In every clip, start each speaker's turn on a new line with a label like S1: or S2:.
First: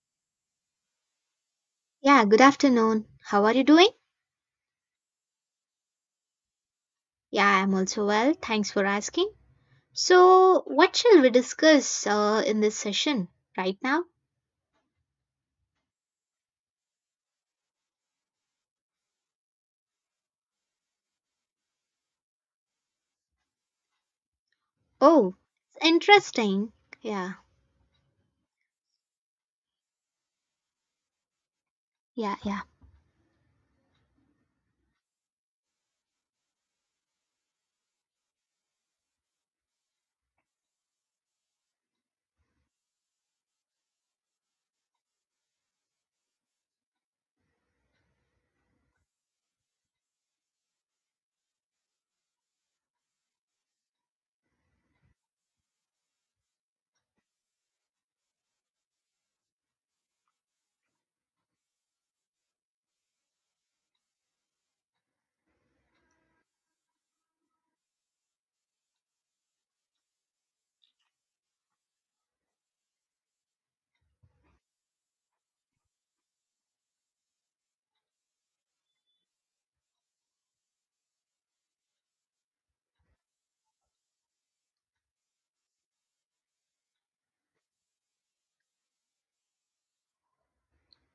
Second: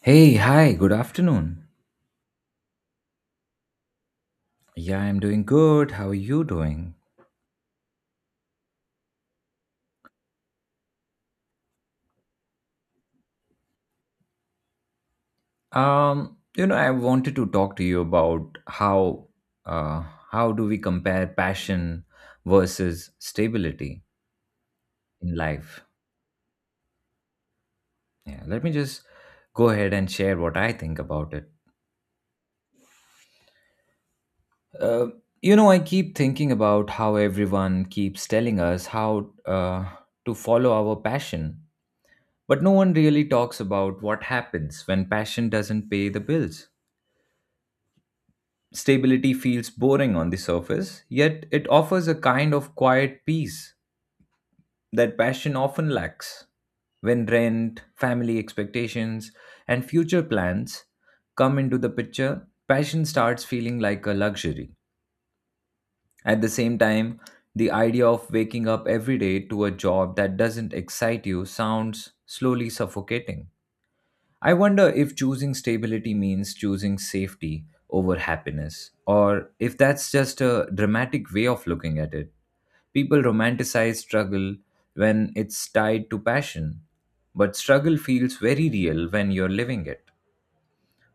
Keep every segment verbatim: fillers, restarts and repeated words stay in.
S1: Hey, hi, good afternoon.
S2: Yeah, good afternoon. How are you doing?
S1: Yeah, I'm doing good. How are you doing?
S2: Yeah, I'm also well. Thanks for asking. So, what shall we discuss uh, in this session right now?
S1: Um, you know, I wanted to talk to you about how uh how do we compare passion versus stability
S2: Oh,
S1: in life?
S2: it's interesting. Yeah,
S1: Yeah, let me just go ahead and share what I think about it.
S2: yeah, yeah,
S1: Uh, you know, I keep thinking about how everyone keeps telling us how uh, to follow our passion, but no one really talks about what happens when passion doesn't pay the bills. Stability feels boring on the surface, yet it offers a kind of quiet peace that passion often lacks. When rent, family expectations, and future plans come into the picture, passion starts feeling like a luxury. At the same time, the idea of waking up every day to a job that doesn't excite you sounds slowly suffocating. I wonder if choosing stability means choosing safety over happiness, or if that's just a dramatic way of looking at it. People romanticize struggle when it's tied to passion, but struggle feels very real when you're living it.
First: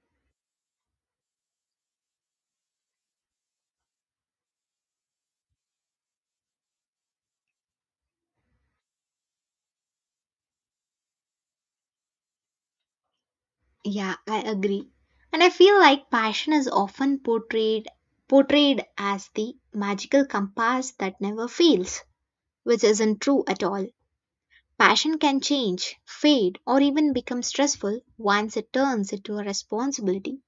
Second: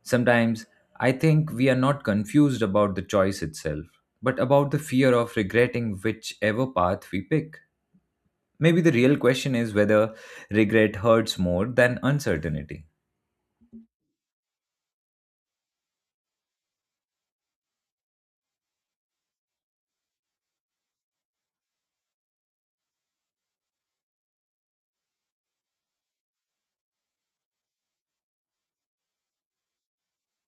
S1: Sometimes I think we are not confused about the choice itself, but about the fear of regretting whichever path we pick. Maybe the real question is whether regret hurts more than uncertainty.
S2: yeah, I agree. And I feel like passion is often portrayed portrayed as the magical compass that never fails, which isn't true at all. Passion can change, fade, or even become stressful once it turns into a responsibility.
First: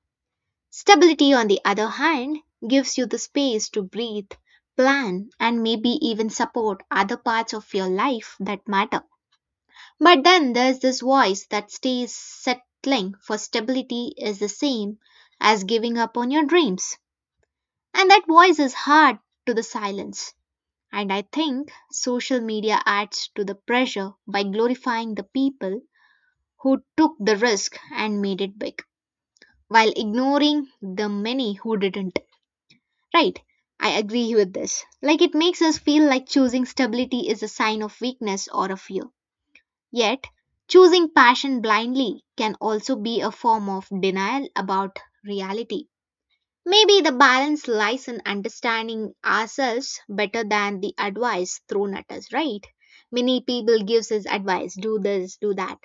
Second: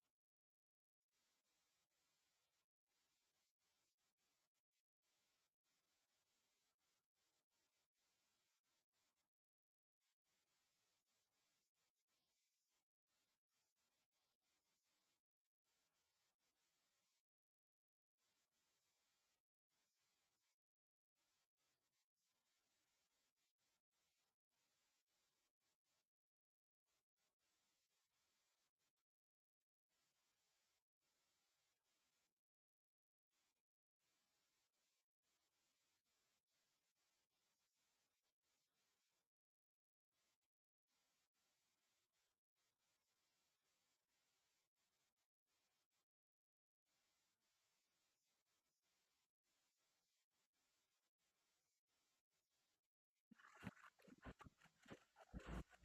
S2: Stability, on the other hand, gives you the space to breathe, plan, and maybe even support other parts of your life that matter. But then there's this voice that stays settling for stability is the same as giving up on your dreams. And that voice is hard to the silence. And I think social media adds to the pressure by glorifying the people who took the risk and made it big, while ignoring the many who didn't. Right, I agree with this. Like it makes us feel like choosing stability is a sign of weakness or a fear. Yet, choosing passion blindly can also be a form of denial about reality. Maybe the balance lies in understanding ourselves better than the advice thrown at us, right? Many people gives us advice, do this, do that.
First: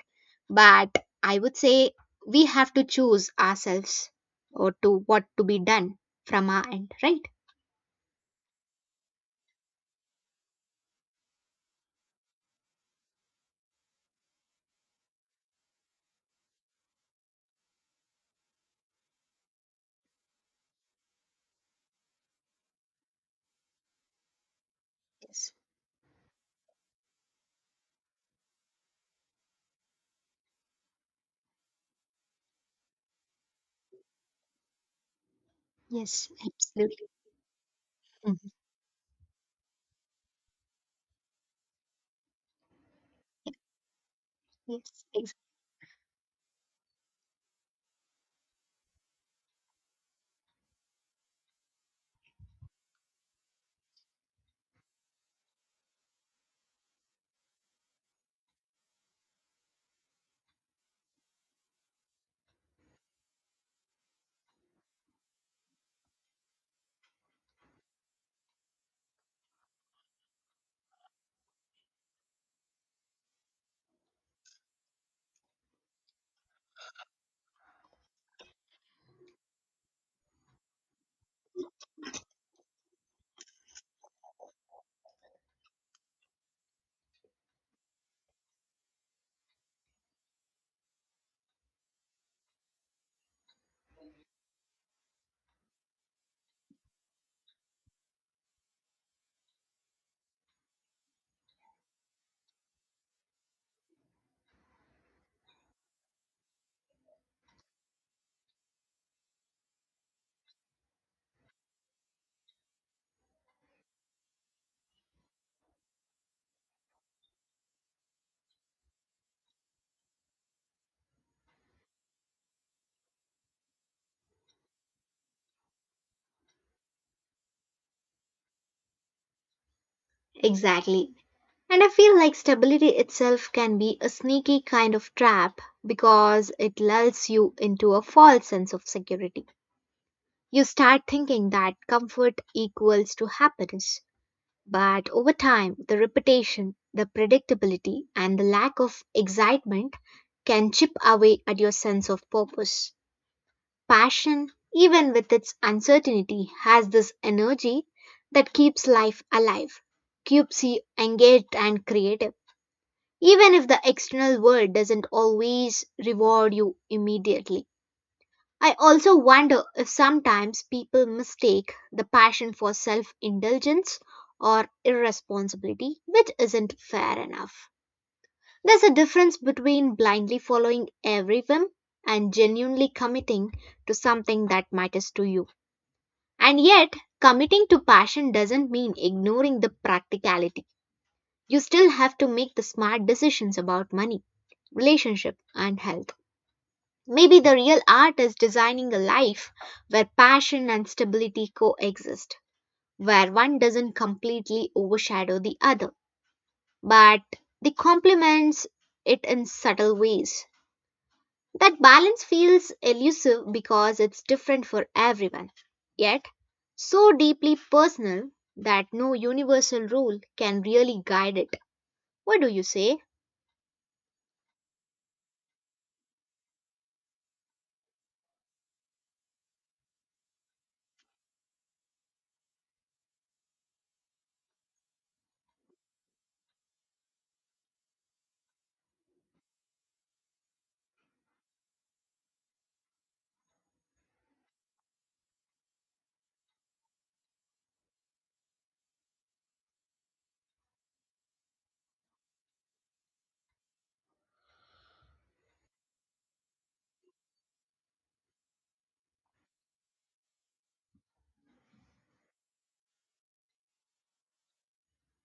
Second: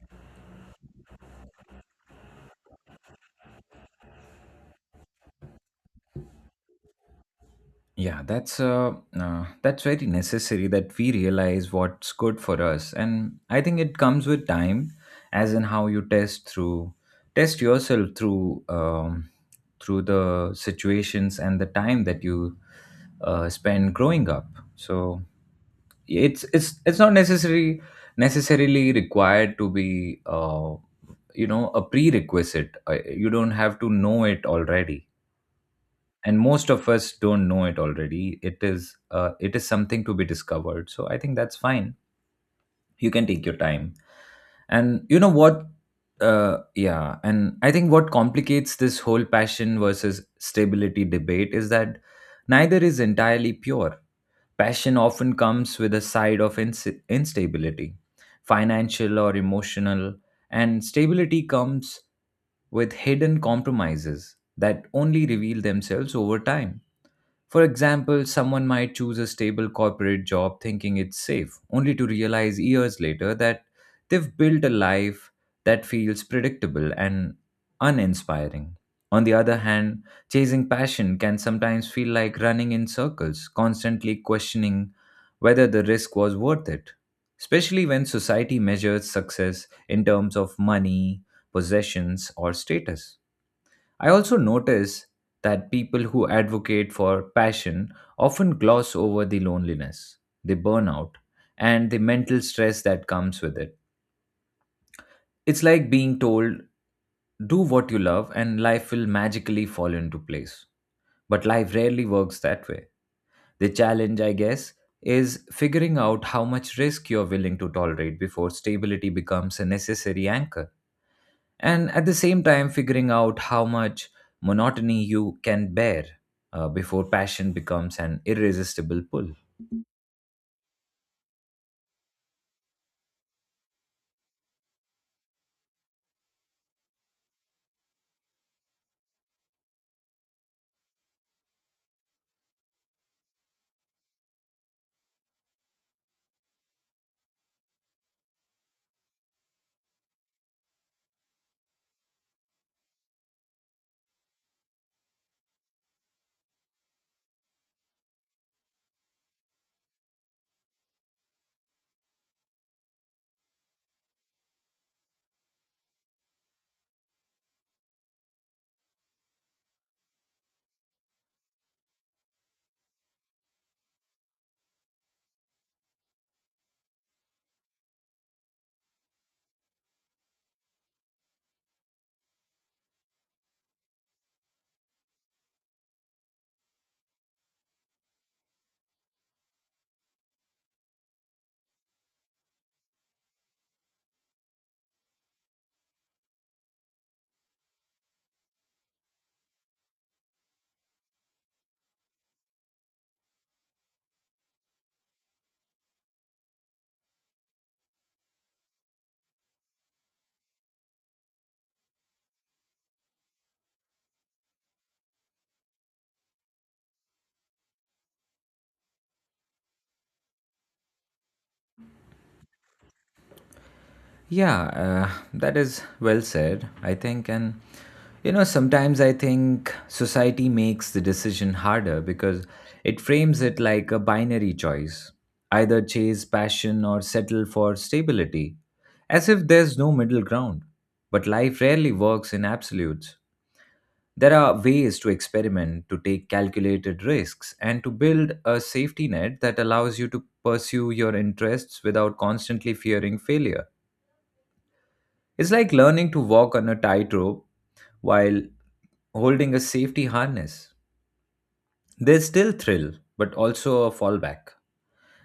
S2: But I would say we have to choose ourselves or to what to be done from our end, right?
S1: Yeah, that's uh, uh, that's very necessary that we realize what's good for us, and I think it comes with time, as in how you test through test yourself through um, through the situations and the time that you uh, spend growing up. So
S2: Yes.
S1: it's it's it's not necessary necessarily required to be uh, you know a prerequisite. Uh, You don't have to know it already,
S2: Yes,
S1: and most of
S2: absolutely.
S1: us don't know it already.
S2: Mhm.
S1: It is uh, it is something to be discovered, so I think that's fine. You can take your time
S2: Yes,
S1: and you know
S2: ex-
S1: what, uh, yeah, and I think what complicates this whole passion versus stability debate is that neither is entirely pure. Passion often comes with a side of ins- instability, financial or emotional, and stability comes with hidden compromises that only reveal themselves over time. For example, someone might choose a stable corporate job thinking it's safe, only to realize years later that they've built a life that feels predictable and uninspiring. On the other hand, chasing passion can sometimes feel like running in circles, constantly questioning whether the risk was worth it, especially when society measures success in terms of money, possessions, or status. I also notice that people who advocate for passion often gloss over the loneliness, the burnout, and the mental stress that comes with it. It's like being told, do what you love and life will magically fall into place. But life rarely works that way. The challenge, I guess, is figuring out how much risk you're willing to tolerate before stability becomes a necessary anchor, and at the same time figuring out how much monotony you can bear uh, before passion becomes an irresistible pull.
S2: exactly. And I feel like stability itself can be a sneaky kind of trap because it lulls you into a false sense of security. You start thinking that comfort equals to happiness. But over time, the repetition, the predictability, and the lack of excitement can chip away at your sense of purpose. Passion, even with its uncertainty, has this energy that keeps life alive, keeps you engaged and creative, even if the external world doesn't always reward you immediately. I also wonder if sometimes people mistake the passion for self indulgence or irresponsibility, which isn't fair enough. There's a difference between blindly following every whim and genuinely committing to something that matters to you. And yet, committing to passion doesn't mean ignoring the practicality. You still have to make the smart decisions about money, relationship, and health. Maybe the real art is designing a life where passion and stability coexist, where one doesn't completely overshadow the other, but they complements it in subtle ways. That balance feels elusive because it's different for everyone, yet so deeply personal that no universal rule can really guide it. What do you say?
S1: yeah uh, that is well said, I think. And you know, sometimes I think society makes the decision harder because it frames it like a binary choice, either chase passion or settle for stability, as if there's no middle ground, but life rarely works in absolutes. There are ways to experiment, to take calculated risks, and to build a safety net that allows you to pursue your interests without constantly fearing failure. It's like learning to walk on a tightrope while holding a safety harness. There's still thrill, but also a fallback.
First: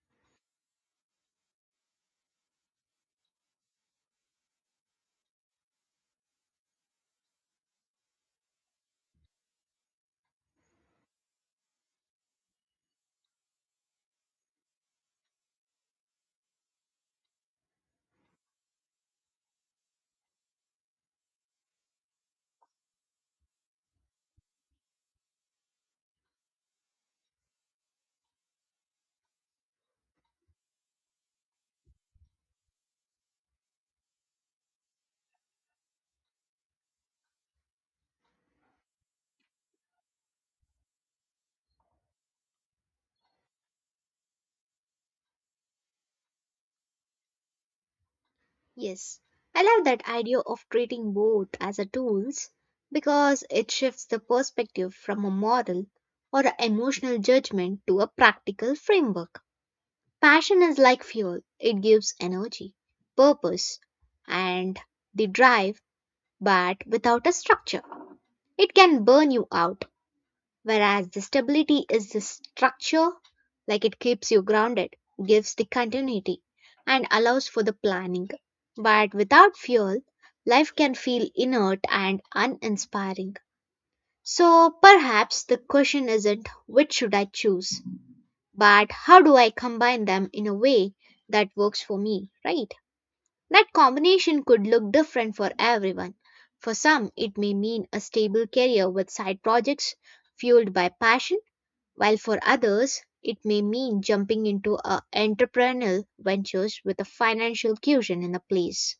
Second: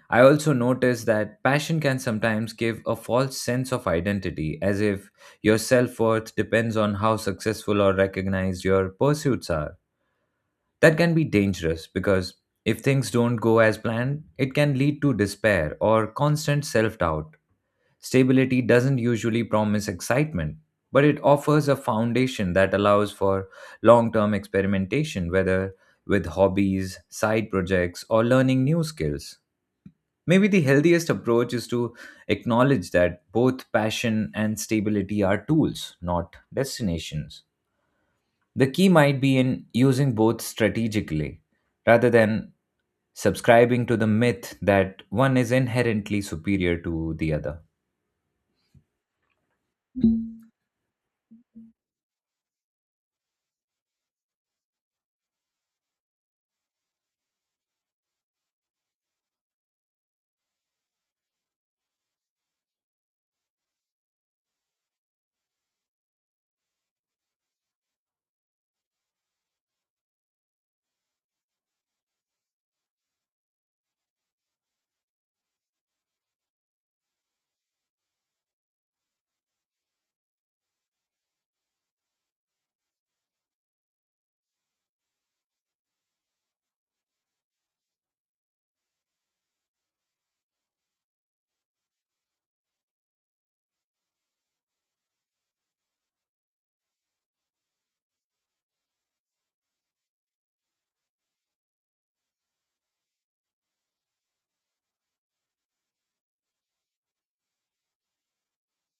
S1: I also noticed that passion can sometimes give a false sense of identity, as if your self worth depends on how successful or recognized your pursuits are. That can be dangerous because if things don't go as planned, it can lead to despair or constant self doubt. Stability doesn't usually promise excitement, but it offers a foundation that allows for long term experimentation, whether with hobbies, side projects, or learning new skills. Maybe the healthiest approach is to acknowledge that both passion and stability are tools, not destinations. The key might be in using both strategically rather than subscribing to the myth that one is inherently superior to the other.
S2: Yes, I love that idea of treating both as a tools because it shifts the perspective from a moral or a emotional judgment to a practical framework. Passion is like fuel, it gives energy, purpose, and the drive, but without a structure. It can burn you out, whereas the stability is the structure, like it keeps you grounded, gives the continuity, and allows for the planning. But without fuel, life can feel inert and uninspiring. So perhaps the question isn't which should I choose, but how do I combine them in a way that works for me, right? That combination could look different for everyone. For some, it may mean a stable career with side projects fueled by passion, while for others, it may mean jumping into a entrepreneurial ventures with a financial cushion in the place.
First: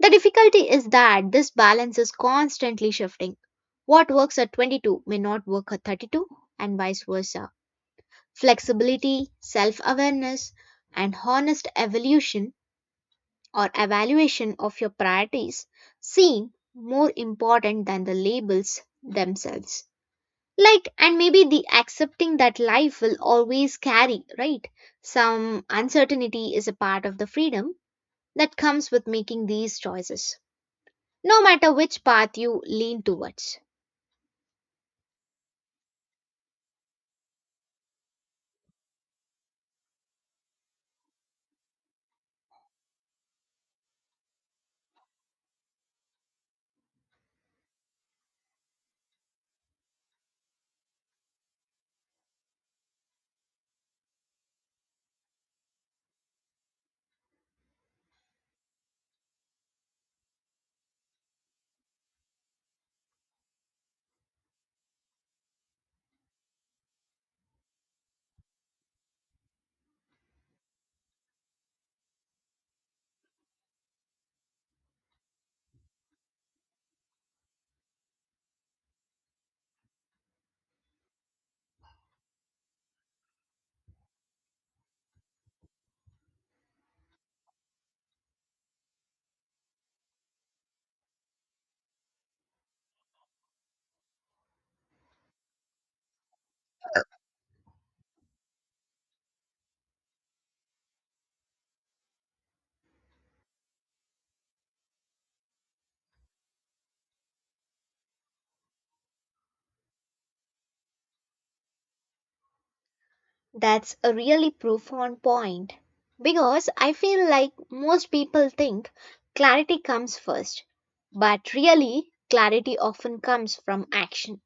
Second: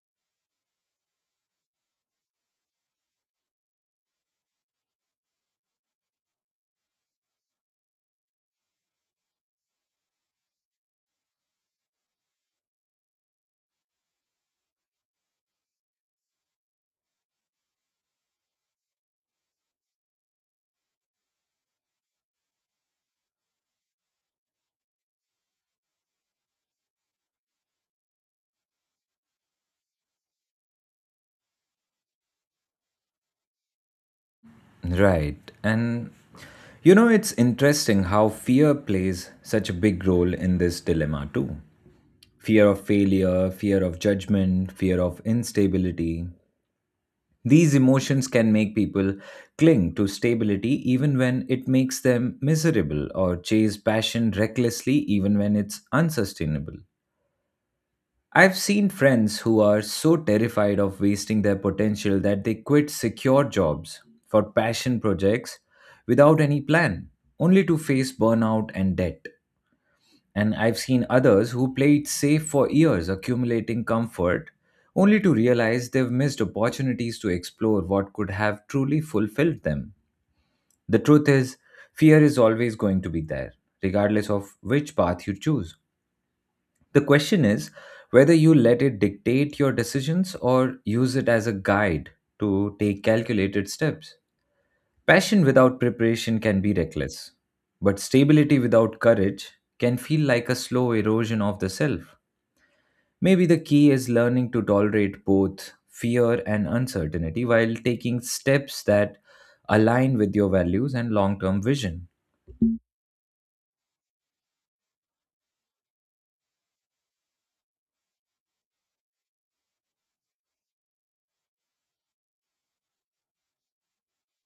S2: The difficulty is that this balance is constantly shifting. What works at twenty-two may not work at thirty-two, and vice versa. Flexibility, self awareness, and honest evolution or evaluation of your priorities seem more important than the labels themselves. Like, and maybe the accepting that life will always carry, right? Some uncertainty is a part of the freedom that comes with making these choices, no matter which path you lean towards.
S1: Right. And you know, it's interesting how fear plays such a big role in this dilemma, too. Fear of failure, fear of judgment, fear of instability. These emotions can make people cling to stability even when it makes them miserable, or chase passion recklessly even when it's unsustainable. I've seen friends who are so terrified of wasting their potential that they quit secure jobs for passion projects without any plan, only to face burnout and debt. And I've seen others who play it safe for years, accumulating comfort, only to realize they've missed opportunities to explore what could have truly fulfilled them. The truth is, fear is always going to be there, regardless of which path you choose. The question is whether you let it dictate your decisions or use it as a guide to take calculated steps. Passion without preparation can be reckless, but stability without courage can feel like a slow erosion of the self. Maybe the key is learning to tolerate both fear and uncertainty while taking steps that align with your values and long term vision.
S2: That's a really profound point because I feel like most people think clarity comes first, but really, clarity often comes from action.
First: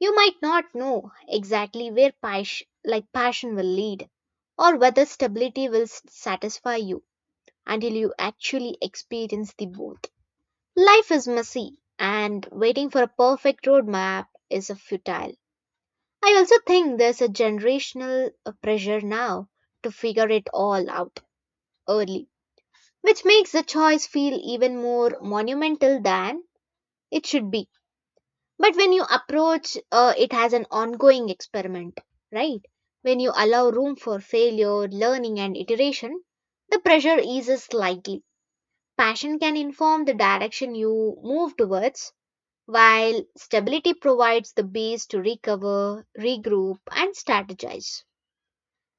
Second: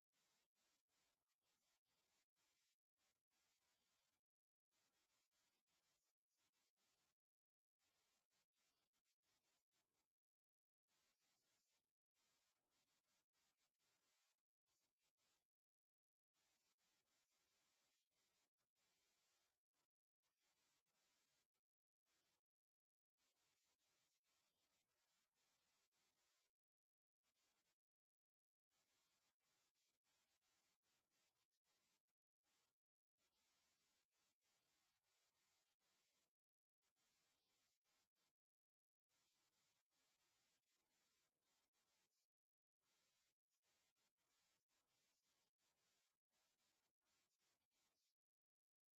S2: You might not know exactly where passion, like passion will lead or whether stability will s- satisfy you until you actually experience the both. Life is messy and waiting for a perfect roadmap is a futile. I also think there's a generational uh, pressure now to figure it all out early, which makes the choice feel even more monumental than it should be. But when you approach uh, it as an ongoing experiment, right? When you allow room for failure, learning, and iteration, the pressure eases slightly. Passion can inform the direction you move towards, while stability provides the base to recover, regroup, and strategize.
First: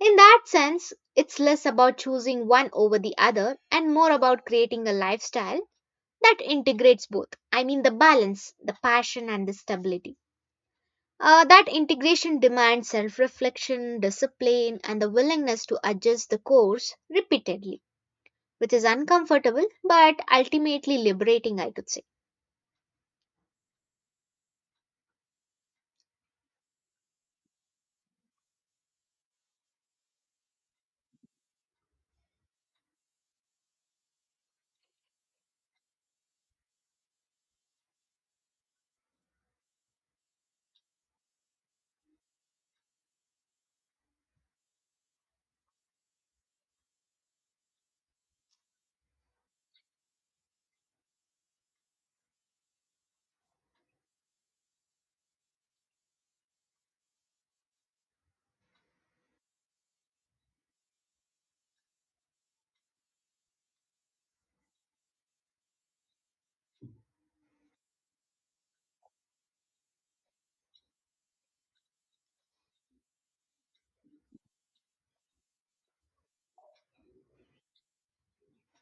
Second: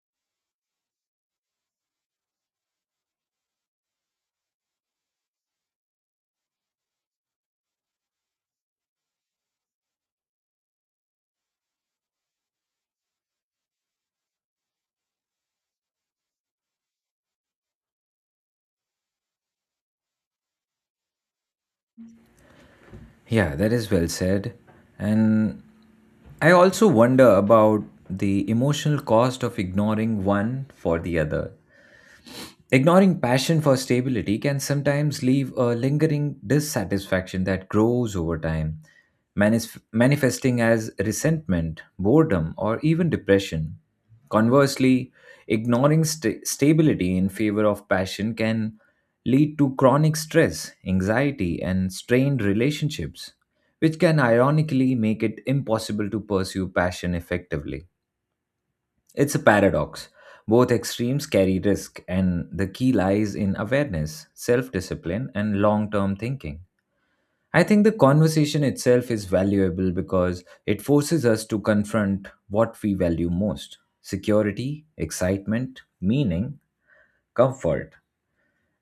S2: In that sense, it's less about choosing one over the other and more about creating a lifestyle that integrates both. I mean, the balance, the passion, and the stability. Uh, that integration demands self reflection, discipline, and the willingness to adjust the course repeatedly, which is uncomfortable but ultimately liberating, I could say.
S1: Yeah, that is well said. And I also wonder about the emotional cost of ignoring one for the other. Ignoring passion for stability can sometimes leave a lingering dissatisfaction that grows over time, manif- manifesting as resentment, boredom, or even depression. Conversely, ignoring sta- stability in favor of passion can lead to chronic stress, anxiety, and strained relationships, which can ironically make it impossible to pursue passion effectively. It's a paradox. Both extremes carry risk, and the key lies in awareness, self discipline, and long term thinking. I think the conversation itself is valuable because it forces us to confront what we value most: security, excitement, meaning, comfort,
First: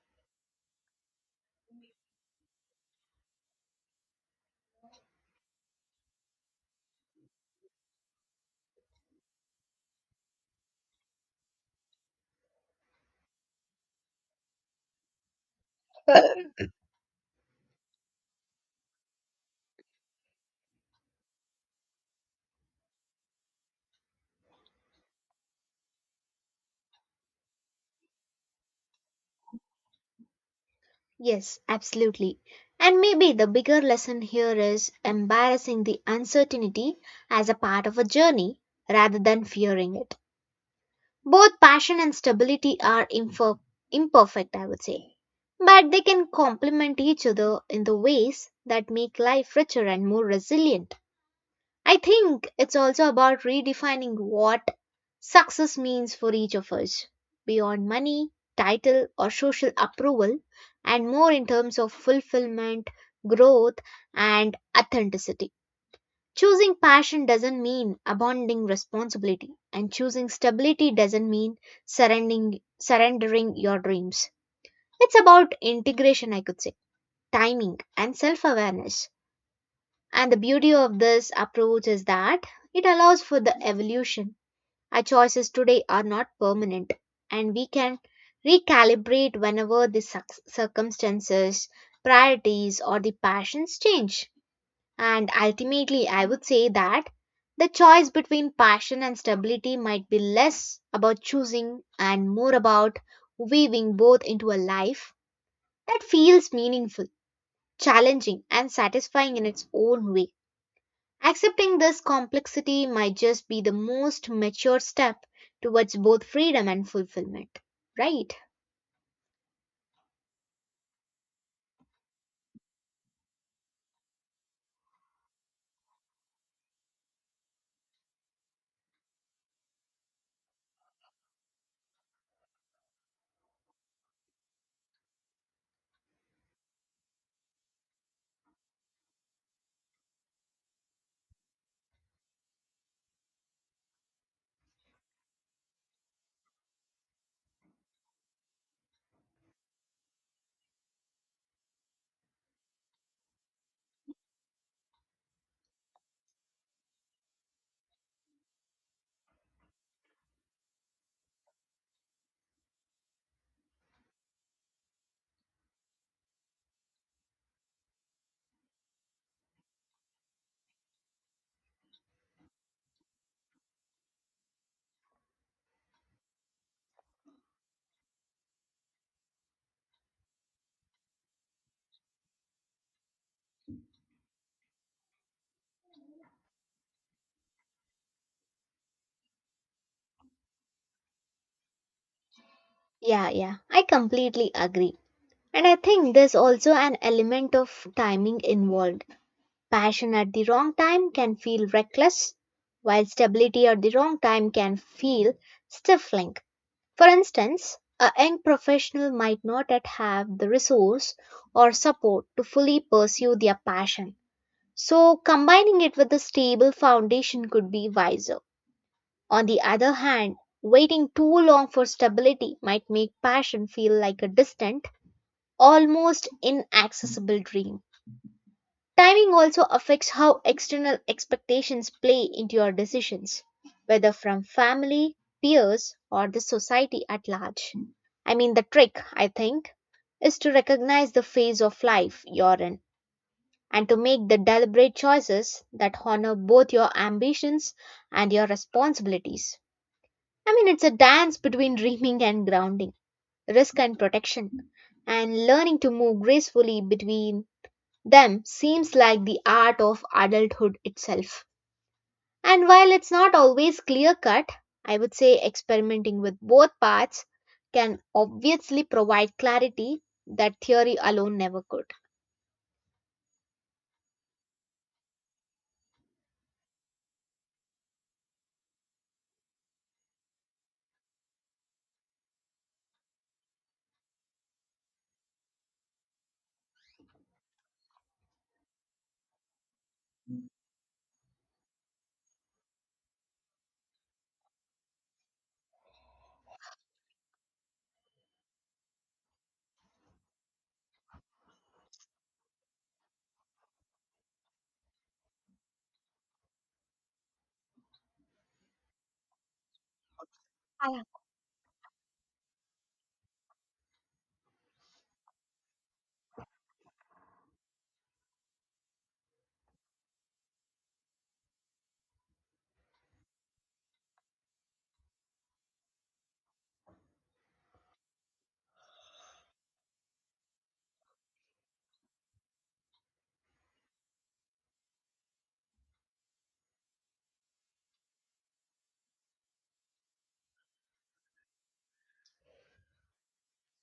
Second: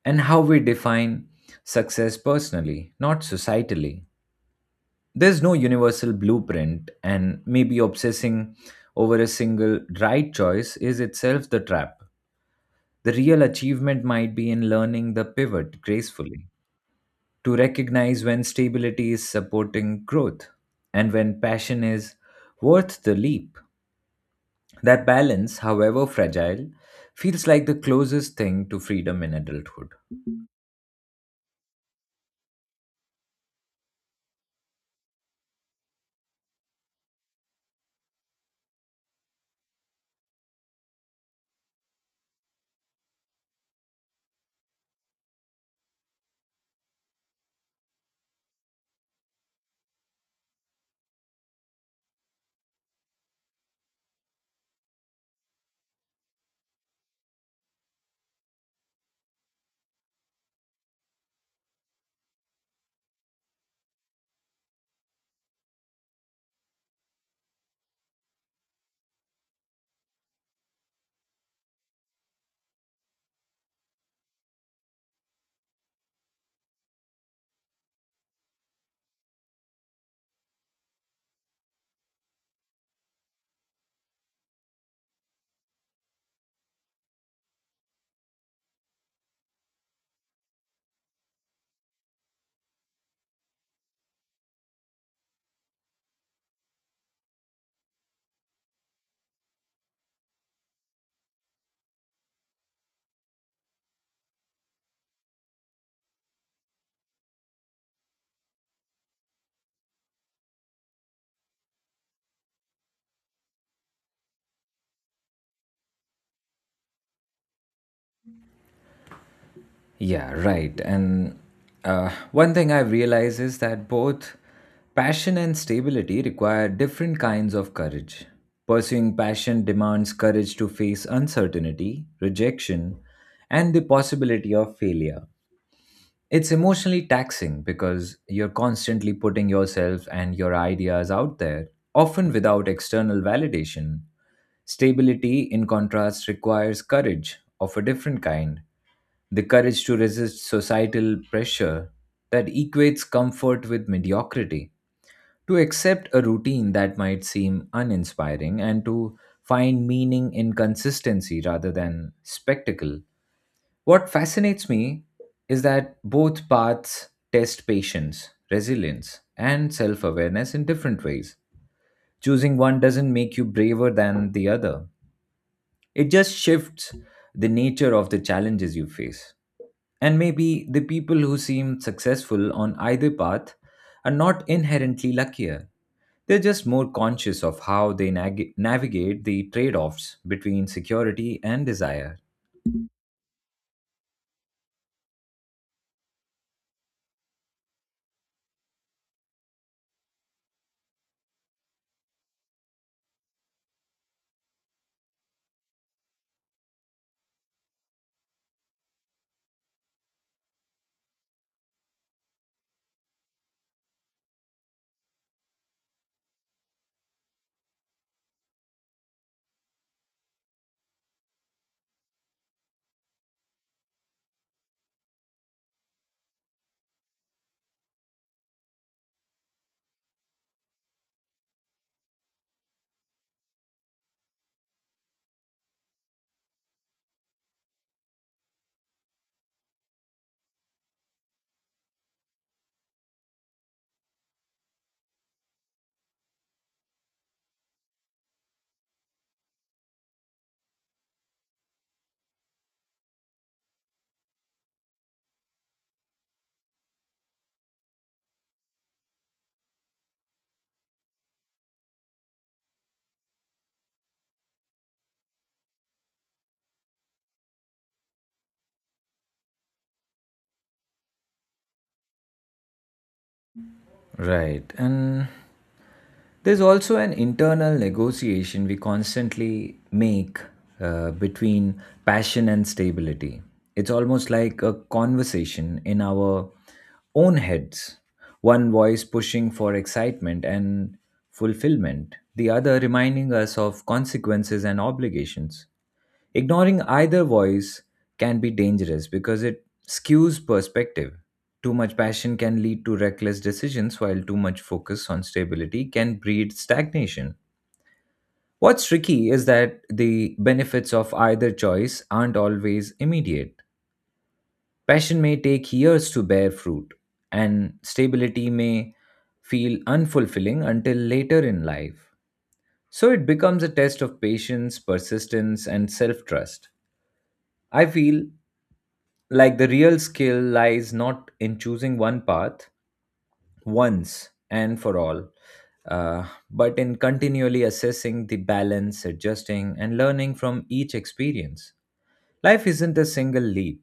S1: and how we define success personally, not societally. There's no universal blueprint, and maybe obsessing over a single right choice is itself the trap. The real achievement might be in learning the pivot gracefully, to recognize when stability is supporting growth and when passion is worth the leap. That balance, however fragile, feels like the closest thing to freedom in adulthood.
S2: Yes, absolutely. And maybe the bigger lesson here is embarrassing the uncertainty as a part of a journey rather than fearing it. Both passion and stability are imper- imperfect, I would say, but they can complement each other in the ways that make life richer and more resilient. I think it's also about redefining what success means for each of us beyond money, title, or social approval, and more in terms of fulfillment, growth, and authenticity. Choosing passion doesn't mean abandoning responsibility, and choosing stability doesn't mean surrendering, surrendering your dreams. It's about integration, I could say, timing, and self awareness. And the beauty of this approach is that it allows for the evolution. Our choices today are not permanent, and we can recalibrate whenever the cir- circumstances, priorities, or the passions change. And ultimately, I would say that the choice between passion and stability might be less about choosing and more about weaving both into a life that feels meaningful, challenging, and satisfying in its own way. Accepting this complexity might just be the most mature step towards both freedom and fulfillment, right?
S1: Yeah, right. And uh, one thing I've realized is that both passion and stability require different kinds of courage. Pursuing passion demands courage to face uncertainty, rejection, and the possibility of failure. It's emotionally taxing because you're constantly putting yourself and your ideas out there, often without external validation. Stability, in contrast, requires courage of a different kind, the courage to resist societal pressure that equates comfort with mediocrity, to accept a routine that might seem uninspiring, and to find meaning in consistency rather than spectacle. What fascinates me is that both paths test patience, resilience, and self awareness in different ways. Choosing one doesn't make you braver than the other, it just shifts the nature of the challenges you face. And maybe the people who seem successful on either path are not inherently luckier, they're just more conscious of how they nag- navigate the trade offs between security and desire.
S2: Yeah, yeah, I completely agree. And I think there's also an element of timing involved. Passion at the wrong time can feel reckless, while stability at the wrong time can feel stifling. For instance, a young professional might not yet have the resource or support to fully pursue their passion. So, combining it with a stable foundation could be wiser. On the other hand, waiting too long for stability might make passion feel like a distant, almost inaccessible dream. Timing also affects how external expectations play into your decisions, whether from family, peers, or the society at large. I mean, the trick, I think, is to recognize the phase of life you're in and to make the deliberate choices that honor both your ambitions and your responsibilities. I mean, it's a dance between dreaming and grounding, risk and protection, and learning to move gracefully between them seems like the art of adulthood itself. And while it's not always clear cut, I would say experimenting with both paths can obviously provide clarity that theory alone never could.
S1: Right. And there's also an internal negotiation we constantly make uh, between passion and stability. It's almost like a conversation in our own heads, one voice pushing for excitement and fulfillment, the other reminding us of consequences and obligations. Ignoring either voice can be dangerous because it skews perspective. Too much passion can lead to reckless decisions, while too much focus on stability can breed stagnation. What's tricky is that the benefits of either choice aren't always immediate. Passion may take years to bear fruit, and stability may feel unfulfilling until later in life. So it becomes a test of patience, persistence, and self trust. I feel like the real skill lies not in choosing one path once and for all, uh, but in continually assessing the balance, adjusting, and learning from each experience. Life isn't a single leap,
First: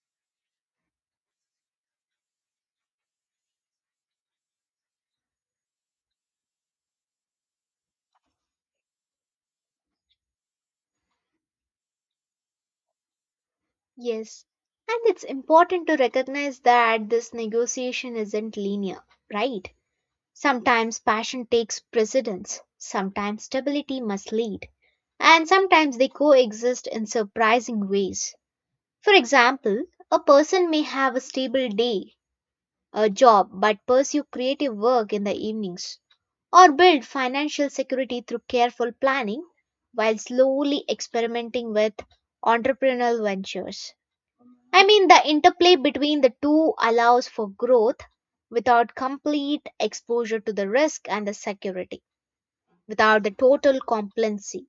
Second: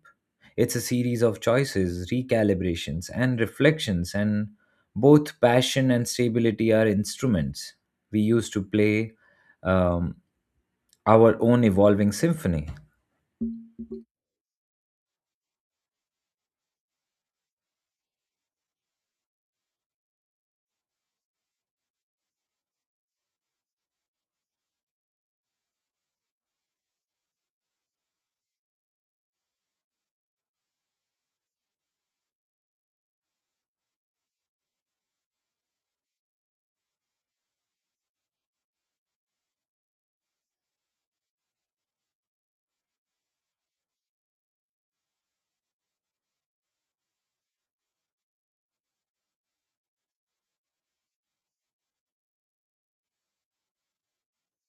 S1: it's a series of choices, recalibrations, and reflections, and both passion and stability are instruments we use to play um, our own evolving symphony.
S2: Yes, and it's important to recognize that this negotiation isn't linear, right? Sometimes passion takes precedence, sometimes stability must lead, and sometimes they coexist in surprising ways. For example, a person may have a stable day, a job, but pursue creative work in the evenings, or build financial security through careful planning while slowly experimenting with entrepreneurial ventures. I mean, the interplay between the two allows for growth without complete exposure to the risk and the security, without the total complacency.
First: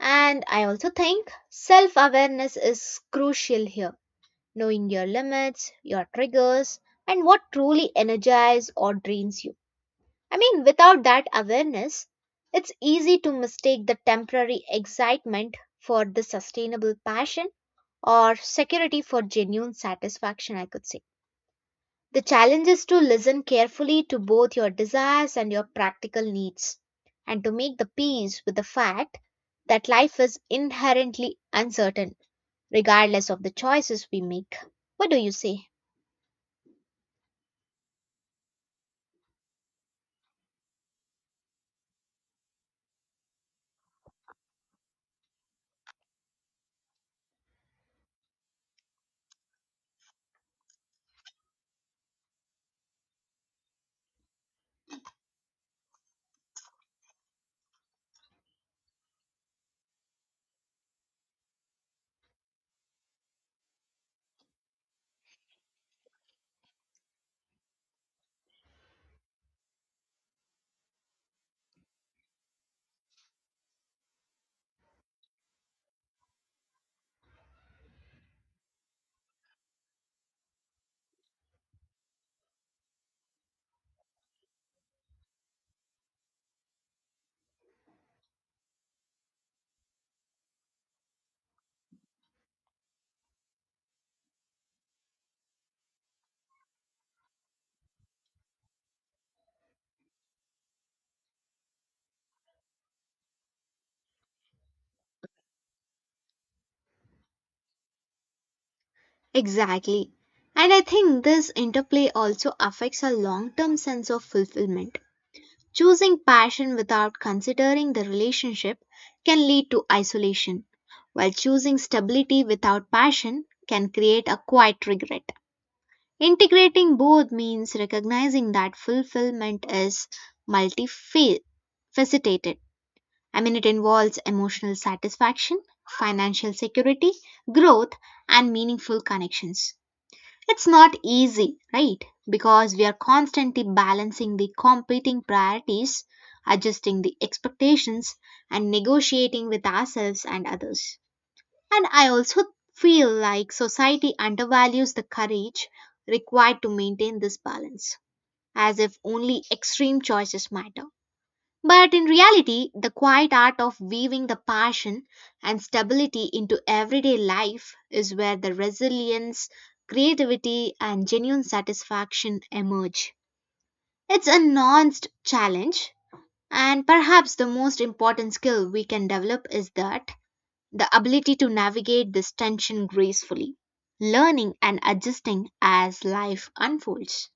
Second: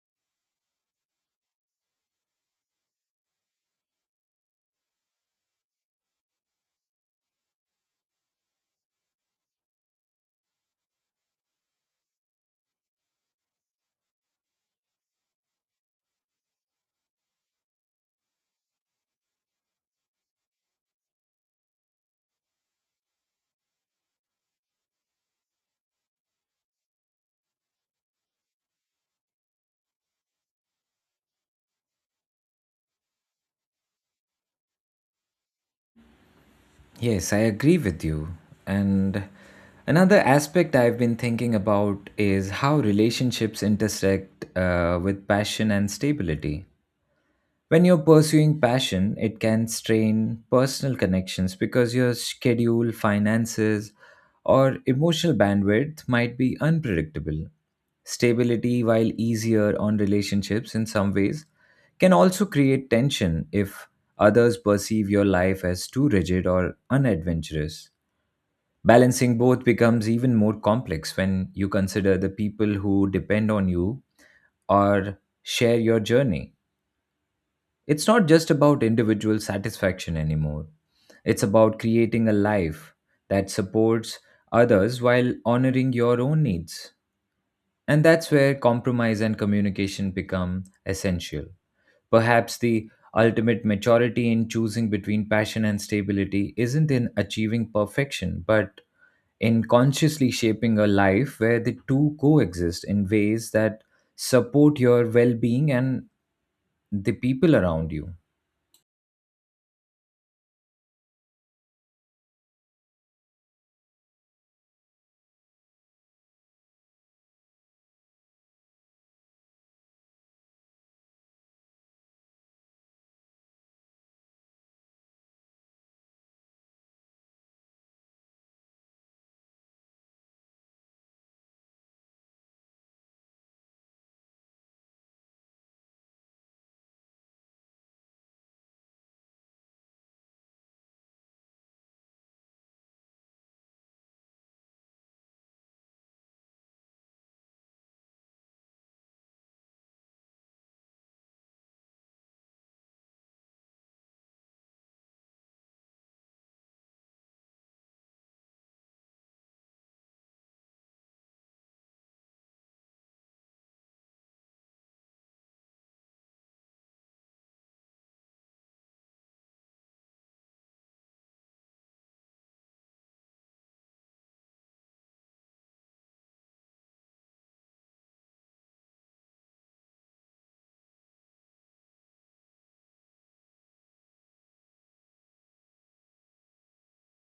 S2: And I also think self awareness is crucial here, knowing your limits, your triggers, and what truly energizes or drains you. I mean, without that awareness, it's easy to mistake the temporary excitement for the sustainable passion or security for genuine satisfaction, I could say. The challenge is to listen carefully to both your desires and your practical needs, and to make the peace with the fact that life is inherently uncertain, regardless of the choices we make. What do you say?
S1: Yes, I agree with you. And another aspect I've been thinking about is how relationships intersect uh, with passion and stability. When you're pursuing passion, it can strain personal connections because your schedule, finances, or emotional bandwidth might be unpredictable. Stability, while easier on relationships in some ways, can also create tension if others perceive your life as too rigid or unadventurous. Balancing both becomes even more complex when you consider the people who depend on you or share your journey. It's not just about individual satisfaction anymore. It's about creating a life that supports others while honoring your own needs. And that's where compromise and communication become essential. Perhaps the ultimate maturity in choosing between passion and stability isn't in achieving perfection, but in consciously shaping a life where the two coexist in ways that support your well being and the people around you.
S2: Exactly. And I think this interplay also affects our long term sense of fulfillment. Choosing passion without considering the relationship can lead to isolation, while choosing stability without passion can create a quiet regret. Integrating both means recognizing that fulfillment is multifaceted. I mean, it involves emotional satisfaction, financial security, growth, and meaningful connections. It's not easy, right? Because we are constantly balancing the competing priorities, adjusting the expectations, and negotiating with ourselves and others. And I also feel like society undervalues the courage required to maintain this balance, as if only extreme choices matter. But in reality, the quiet art of weaving the passion and stability into everyday life is where the resilience, creativity, and genuine satisfaction emerge. It's a nuanced challenge, and perhaps the most important skill we can develop is that the ability to navigate this tension gracefully, learning and adjusting as life unfolds.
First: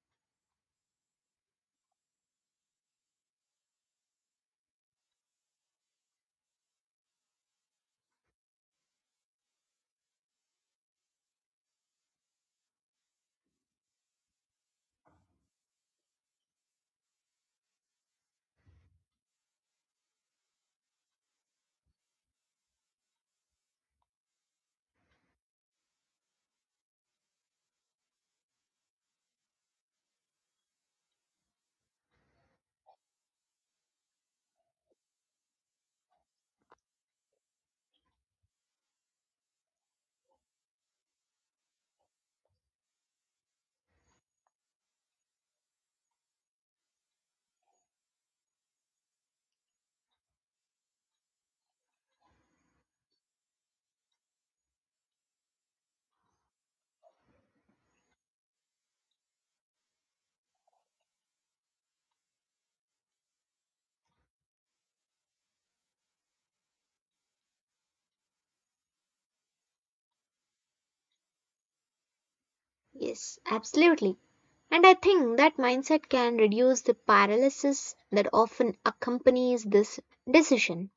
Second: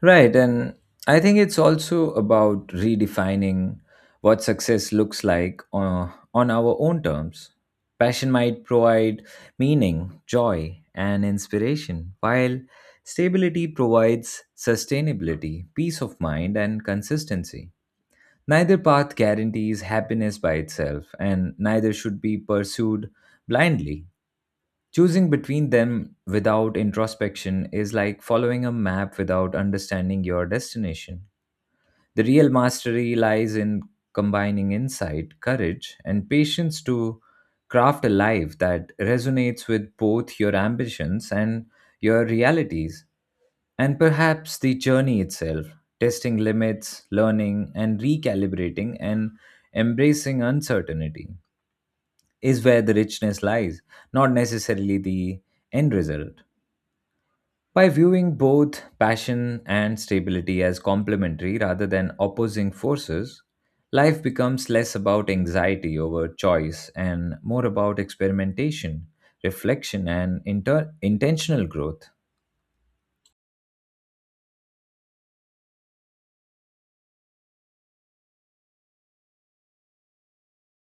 S1: Right. And I think it's also about redefining what success looks like on, on our own terms. Passion might provide meaning, joy, and inspiration, while stability provides sustainability, peace of mind, and consistency. Neither path guarantees happiness by itself, and neither should be pursued blindly. Choosing between them without introspection is like following a map without understanding your destination. The real mastery lies in combining insight, courage, and patience to craft a life that resonates with both your ambitions and your realities, and perhaps the journey itself, testing limits, learning, and recalibrating and embracing uncertainty, is where the richness lies, not necessarily the end result. By viewing both passion and stability as complementary rather than opposing forces, life becomes less about anxiety over choice and more about experimentation, reflection, and inter- intentional growth.
S2: Yes, absolutely. And I think that mindset can reduce the paralysis that often accompanies this decision.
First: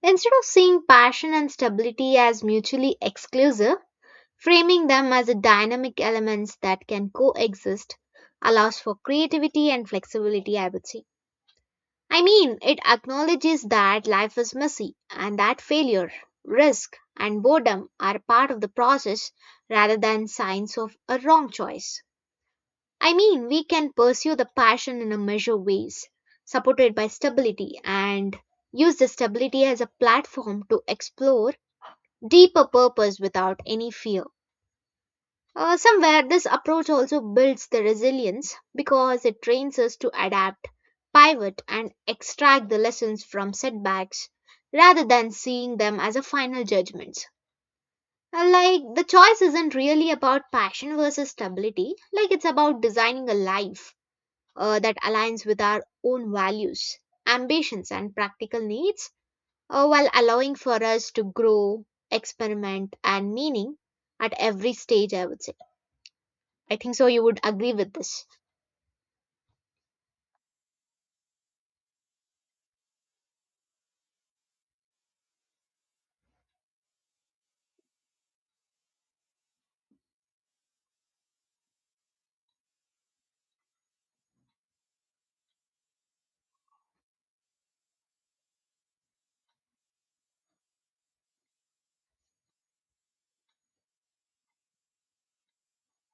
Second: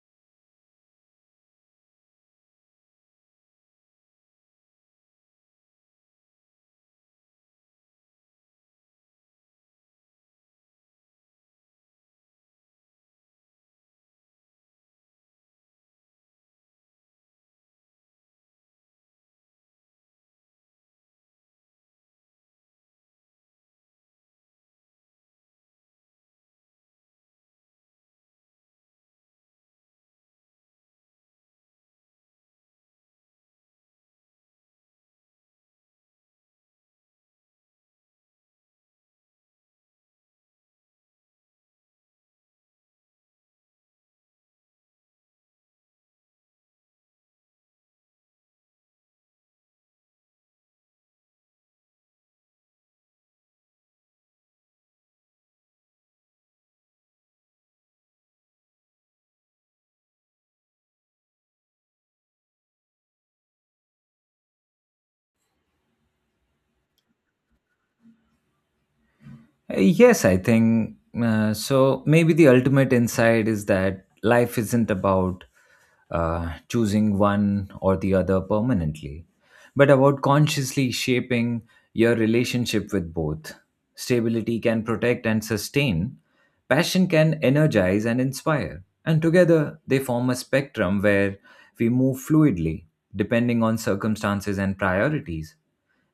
S2: Instead of seeing passion and stability as mutually exclusive, framing them as a dynamic elements that can coexist allows for creativity and flexibility, I would say. I mean, it acknowledges that life is messy and that failure, risk, and boredom are part of the process rather than signs of a wrong choice. I mean, we can pursue the passion in a measured ways, supported by stability, and use the stability as a platform to explore deeper purpose without any fear. Uh, somewhere, this approach also builds the resilience because it trains us to adapt, pivot, and extract the lessons from setbacks rather than seeing them as a final judgment. Uh, Like, the choice isn't really about passion versus stability, like, it's about designing a life uh, that aligns with our own values, ambitions, and practical needs, uh, while allowing for us to grow, experiment, and meaning at every stage, I would say. I think so you would agree with this.
S1: Uh, Yes, I think uh, so. Maybe the ultimate insight is that life isn't about uh, choosing one or the other permanently, but about consciously shaping your relationship with both. Stability can protect and sustain, passion can energize and inspire, and together they form a spectrum where we move fluidly depending on circumstances and priorities.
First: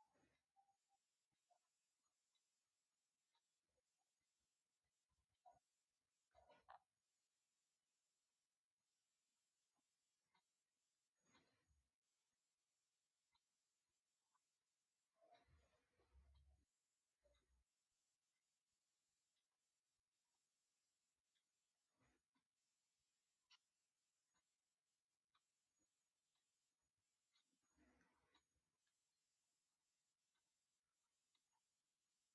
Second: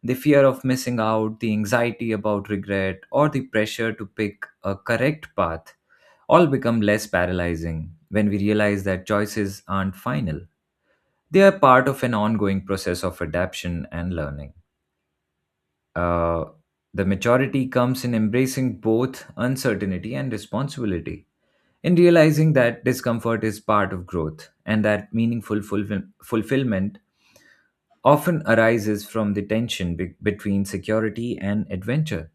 S1: The fear of missing out, the anxiety about regret, or the pressure to pick a correct path all become less paralyzing when we realize that choices aren't final. They are part of an ongoing process of adaptation and learning. Uh, the maturity comes in embracing both uncertainty and responsibility, in realizing that discomfort is part of growth and that meaningful fulfill- fulfillment often arises from the tension be- between security and adventure.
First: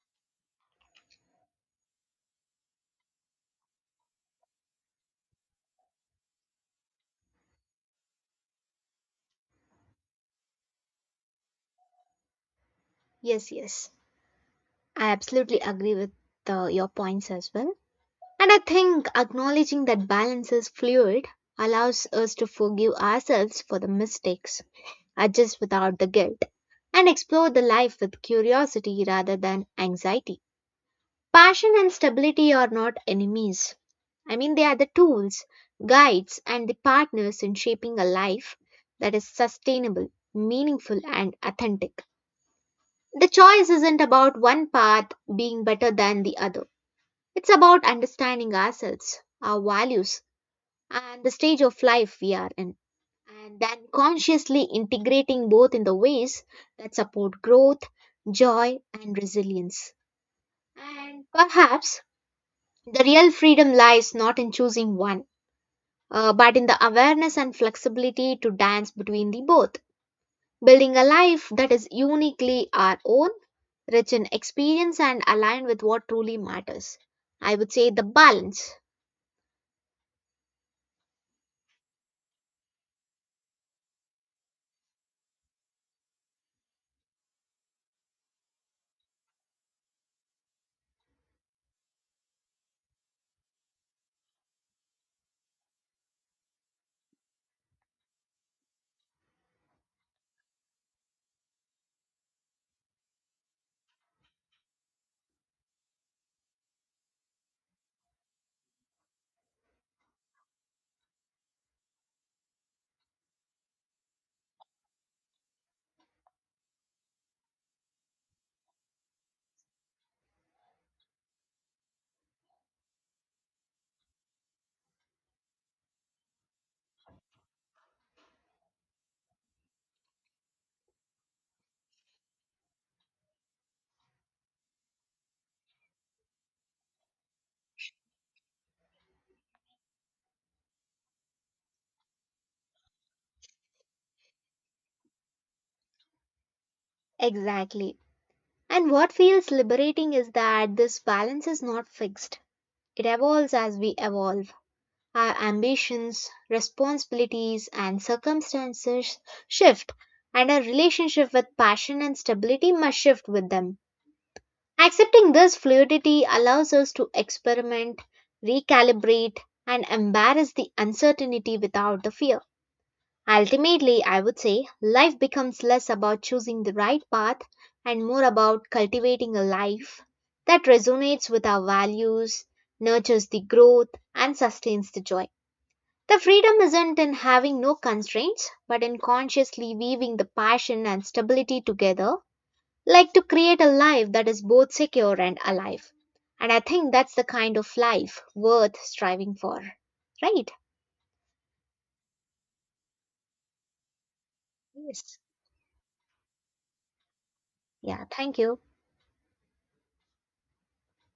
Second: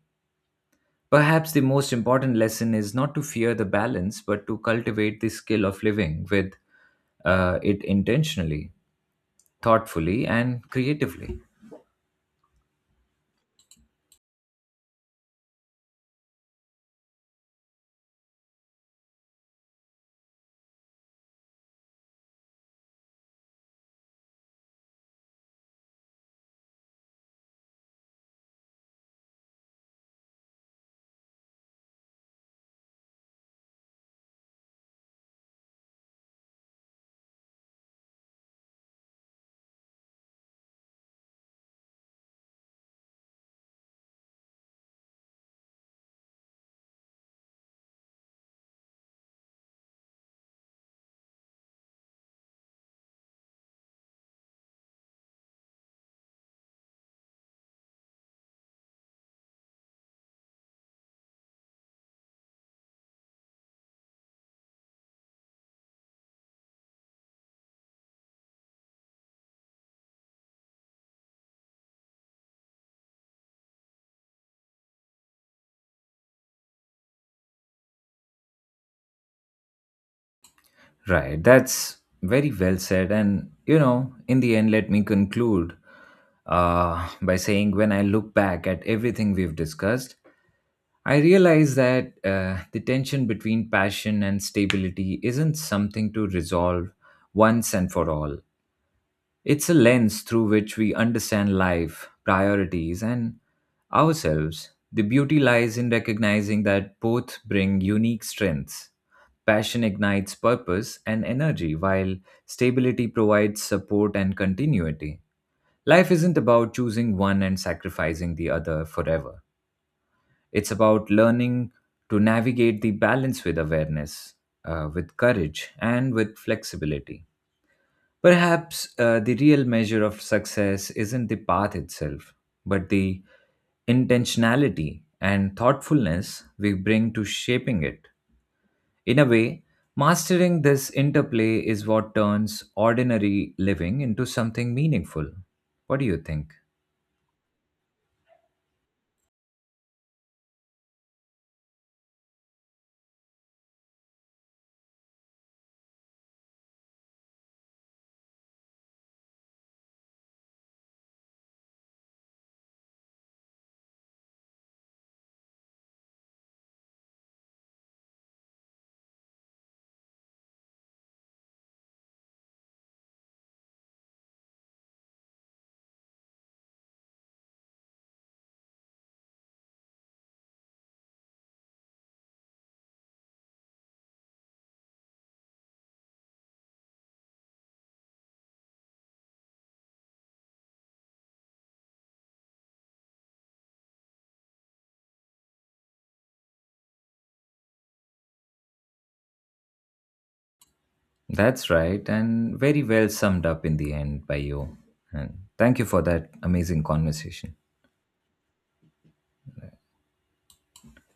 S1: Perhaps the most important lesson is not to fear the balance, but to cultivate the skill of living with uh, it intentionally, thoughtfully, and creatively.
S2: Yes, yes. I absolutely agree with uh, your points as well. And I think acknowledging that balance is fluid allows us to forgive ourselves for the mistakes, adjust without the guilt, and explore the life with curiosity rather than anxiety. Passion and stability are not enemies. I mean, they are the tools, guides, and the partners in shaping a life that is sustainable, meaningful, and authentic. The choice isn't about one path being better than the other. It's about understanding ourselves, our values, and the stage of life we are in, and then consciously integrating both in the ways that support growth, joy, and resilience. And perhaps the real freedom lies not in choosing one, uh, but in the awareness and flexibility to dance between the both. Building a life that is uniquely our own, rich in experience and aligned with what truly matters. I would say the balance.
S1: Right, that's very well said. And, you know, in the end, let me conclude uh, by saying, when I look back at everything we've discussed, I realize that uh, the tension between passion and stability isn't something to resolve once and for all. It's a lens through which we understand life, priorities, and ourselves. The beauty lies in recognizing that both bring unique strengths. Passion ignites purpose and energy, while stability provides support and continuity. Life isn't about choosing one and sacrificing the other forever. It's about learning to navigate the balance with awareness, uh, with courage, and with flexibility. Perhaps uh, the real measure of success isn't the path itself, but the intentionality and thoughtfulness we bring to shaping it. In a way, mastering this interplay is what turns ordinary living into something meaningful. What do you think?
S2: Exactly. And what feels liberating is that this balance is not fixed, it evolves as we evolve. Our ambitions, responsibilities, and circumstances shift, and our relationship with passion and stability must shift with them. Accepting this fluidity allows us to experiment, recalibrate, and embrace the uncertainty without the fear. Ultimately, I would say life becomes less about choosing the right path and more about cultivating a life that resonates with our values, nurtures the growth, and sustains the joy. The freedom isn't in having no constraints, but in consciously weaving the passion and stability together like to create a life that is both secure and alive. And I think that's the kind of life worth striving for, right?
S1: That's right, and very well summed up in the end by you.
S2: Yes.
S1: And thank you for that amazing conversation.
S2: Yeah, thank you.